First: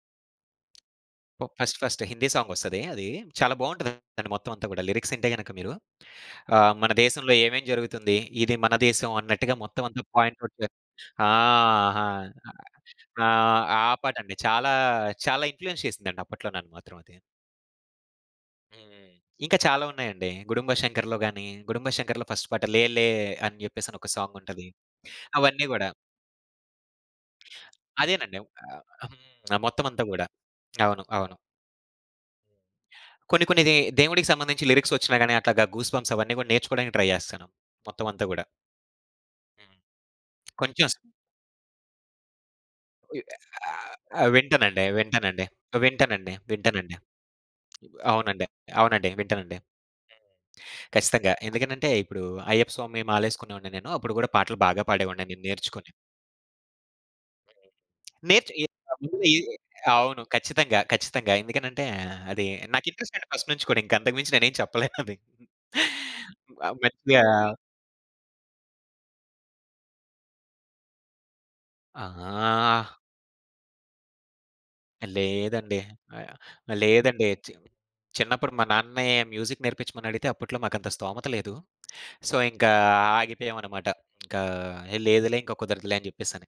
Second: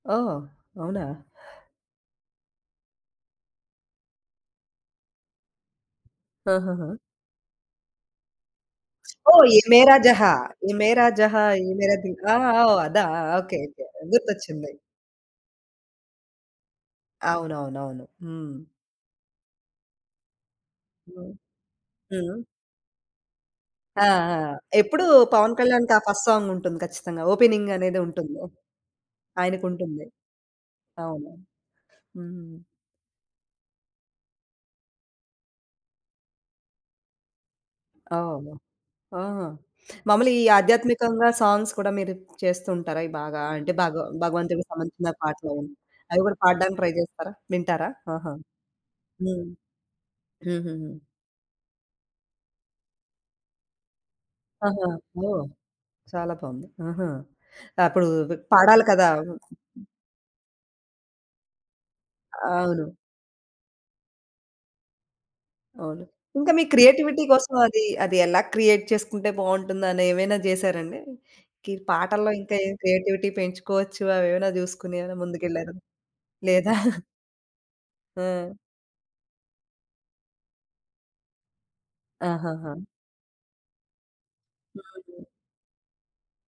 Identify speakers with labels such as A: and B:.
A: ఓహ్! అవునా!
B: ఓహ్! ఫస్ట్ ఫస్టే, హిందీ సాంగొస్తదీ అదీ. చాలా బావుంటదండి మొత్తమంతా కూడా. లిరిక్సింటే గనక మీరు. ఆహ్, మన
A: ఆహాహా!
B: దేశంలో ఏమేం జరుగుతుంది, ఇది మన దేశం
A: ఓహ్!
B: అన్నట్టుగా,
A: 'ఎ మేర
B: మొత్తమంతా
A: జహా,'
B: పాయింట్ అవుట్ చే
A: 'ఎ మేర
B: ఆ!
A: జహా,' 'ఎ మేర
B: ఆహా!
A: ది' ఆ! ఓహ్! అదా? ఓకే.
B: ఆహ్, ఆ
A: ఓకే.
B: పాటండి,
A: గుర్తొచ్చింది.
B: చాలా చాలా ఇన్‌ఫ్లూ‌యన్స్ చేసిందండి అప్పట్లో నన్ను మాత్రం అది.
A: అవునవునవును. హ్మ్.
B: హ్మ్. ఇంకా చాలా ఉన్నాయండీ. గుడుంబా శంకర్లో
A: హ్మ్.
B: గానీ, గుడుంబా శంకర్లో
A: హ్మ్.
B: ఫస్ట్ పాట 'లేలే' అని
A: ఆ!
B: జెప్పేసనొక
A: ఆ!
B: సాంగుంటది.
A: ఎప్పుడూ పవన్
B: అవన్నీ గూడా.
A: కళ్యాణ్‌కా ఫస్ట్ సాంగుంటుంది ఖచ్చితంగా. ఓపెనింగ్
B: అదేనండి.
A: అనేదుంటుందో.
B: ఒకా హ్మ్. ఆ మొత్తమంతా
A: ఆయనకుంటుంది.
B: గూడా. అవును.
A: అవును.
B: అవును.
A: హ్మ్.
B: కొన్ని కొన్ని దే దేవుడికి సంబంధించి, లిరిక్సొచ్చినాగాని అట్లాగా, గూస్ బంప్స్ అవన్నీ గూడా, నేర్చుకోడానికి ట్రై జేస్తను. మొత్తం అంతా గూడా.
A: ఓహ్! ఆహా!
B: హ్మ్.
A: మాములుగా ఈ
B: కొంచెం స
A: ఆధ్యాత్మికంగా సాంగ్స్ కూడా, మీరు చేస్తూ ఉంటారా? అయి
B: ఓయ్!
A: బాగా అంటే,
B: ఆహ్,
A: భాగ
B: ఆ!
A: భగవంతుడికి
B: వింటానండి,
A: సంబంధించిన
B: వింటానండి.
A: పాటలవీను.
B: ఆహ్,
A: అవి
B: వింటానండి.
A: కూడా పాడ్డానికి ట్రై
B: వింటానండి.
A: జేస్తరా? వింటారా? ఆహా!
B: అవునండె. అవునండి,
A: హ్మ్.
B: వింటానండి. హ్మ్.
A: హూహూహు.
B: ఖచ్చితంగా. ఎందుకనంటే, ఇప్పుడూ అయ్యప్ప స్వామి మాలేసుకునేవాడిని నేను. అప్పుడు గూడా పాటలు బాగా
A: ఆహా!
B: పాడేవాడిన్ని అన్నీ
A: ఓహ్!
B: నేర్చుకొని.
A: చాలా బాగుంది. ఆహా! అప్పుడూ
B: హ్మ్.
A: ఇవి
B: నేర్చు ఏ
A: పాడాలి కదా!
B: అందులో ఏ అవును. ఖచ్చితంగా. ఖచ్చితంగా. ఎందుకనంటే, అదీ
A: అవును.
B: నాకింట్రెస్టండి ఫస్ట్ నుంచి కూడా. ఇంకంతకు మించి నేనేం చెప్పలేనది.
A: అవును. ఇంకా
B: హ్మ్
A: మీ
B: ఆహ్,
A: క్రియేటివిటీ
B: మర్చిపోయా.
A: కోసం, అదీ, అది ఎలా క్రియేట్ చేసుకుంటే బావుంటుందనేమైనా జేసారా అండి? గీ పాటల్లో ఇంకా ఏం
B: ఆహా!
A: క్రియేటివిటీ పెంచుకోవచ్చు, అవేమైనా జూసుకొనేమన్నా ముందుకెళ్ళారా?
B: లేదండి. ఆహ్, యాహ్,
A: లేదా?
B: ఆహ్, లేదండి. చీమ్
A: ఆ!
B: చిన్నప్పుడు మా నాన్నని, మ్యూజిక్ నేర్పిచ్చమని అడిగితే, అప్పుట్లో మాకంత స్తోమత లేదు. సో, ఇంకా
A: ఆహాహా!
B: ఆగిపోయామనమాట. ఇంకా ఏహ్,
A: హుహు.
B: లేదులే, ఇంకా కుదరదులే అని జెప్పేసని.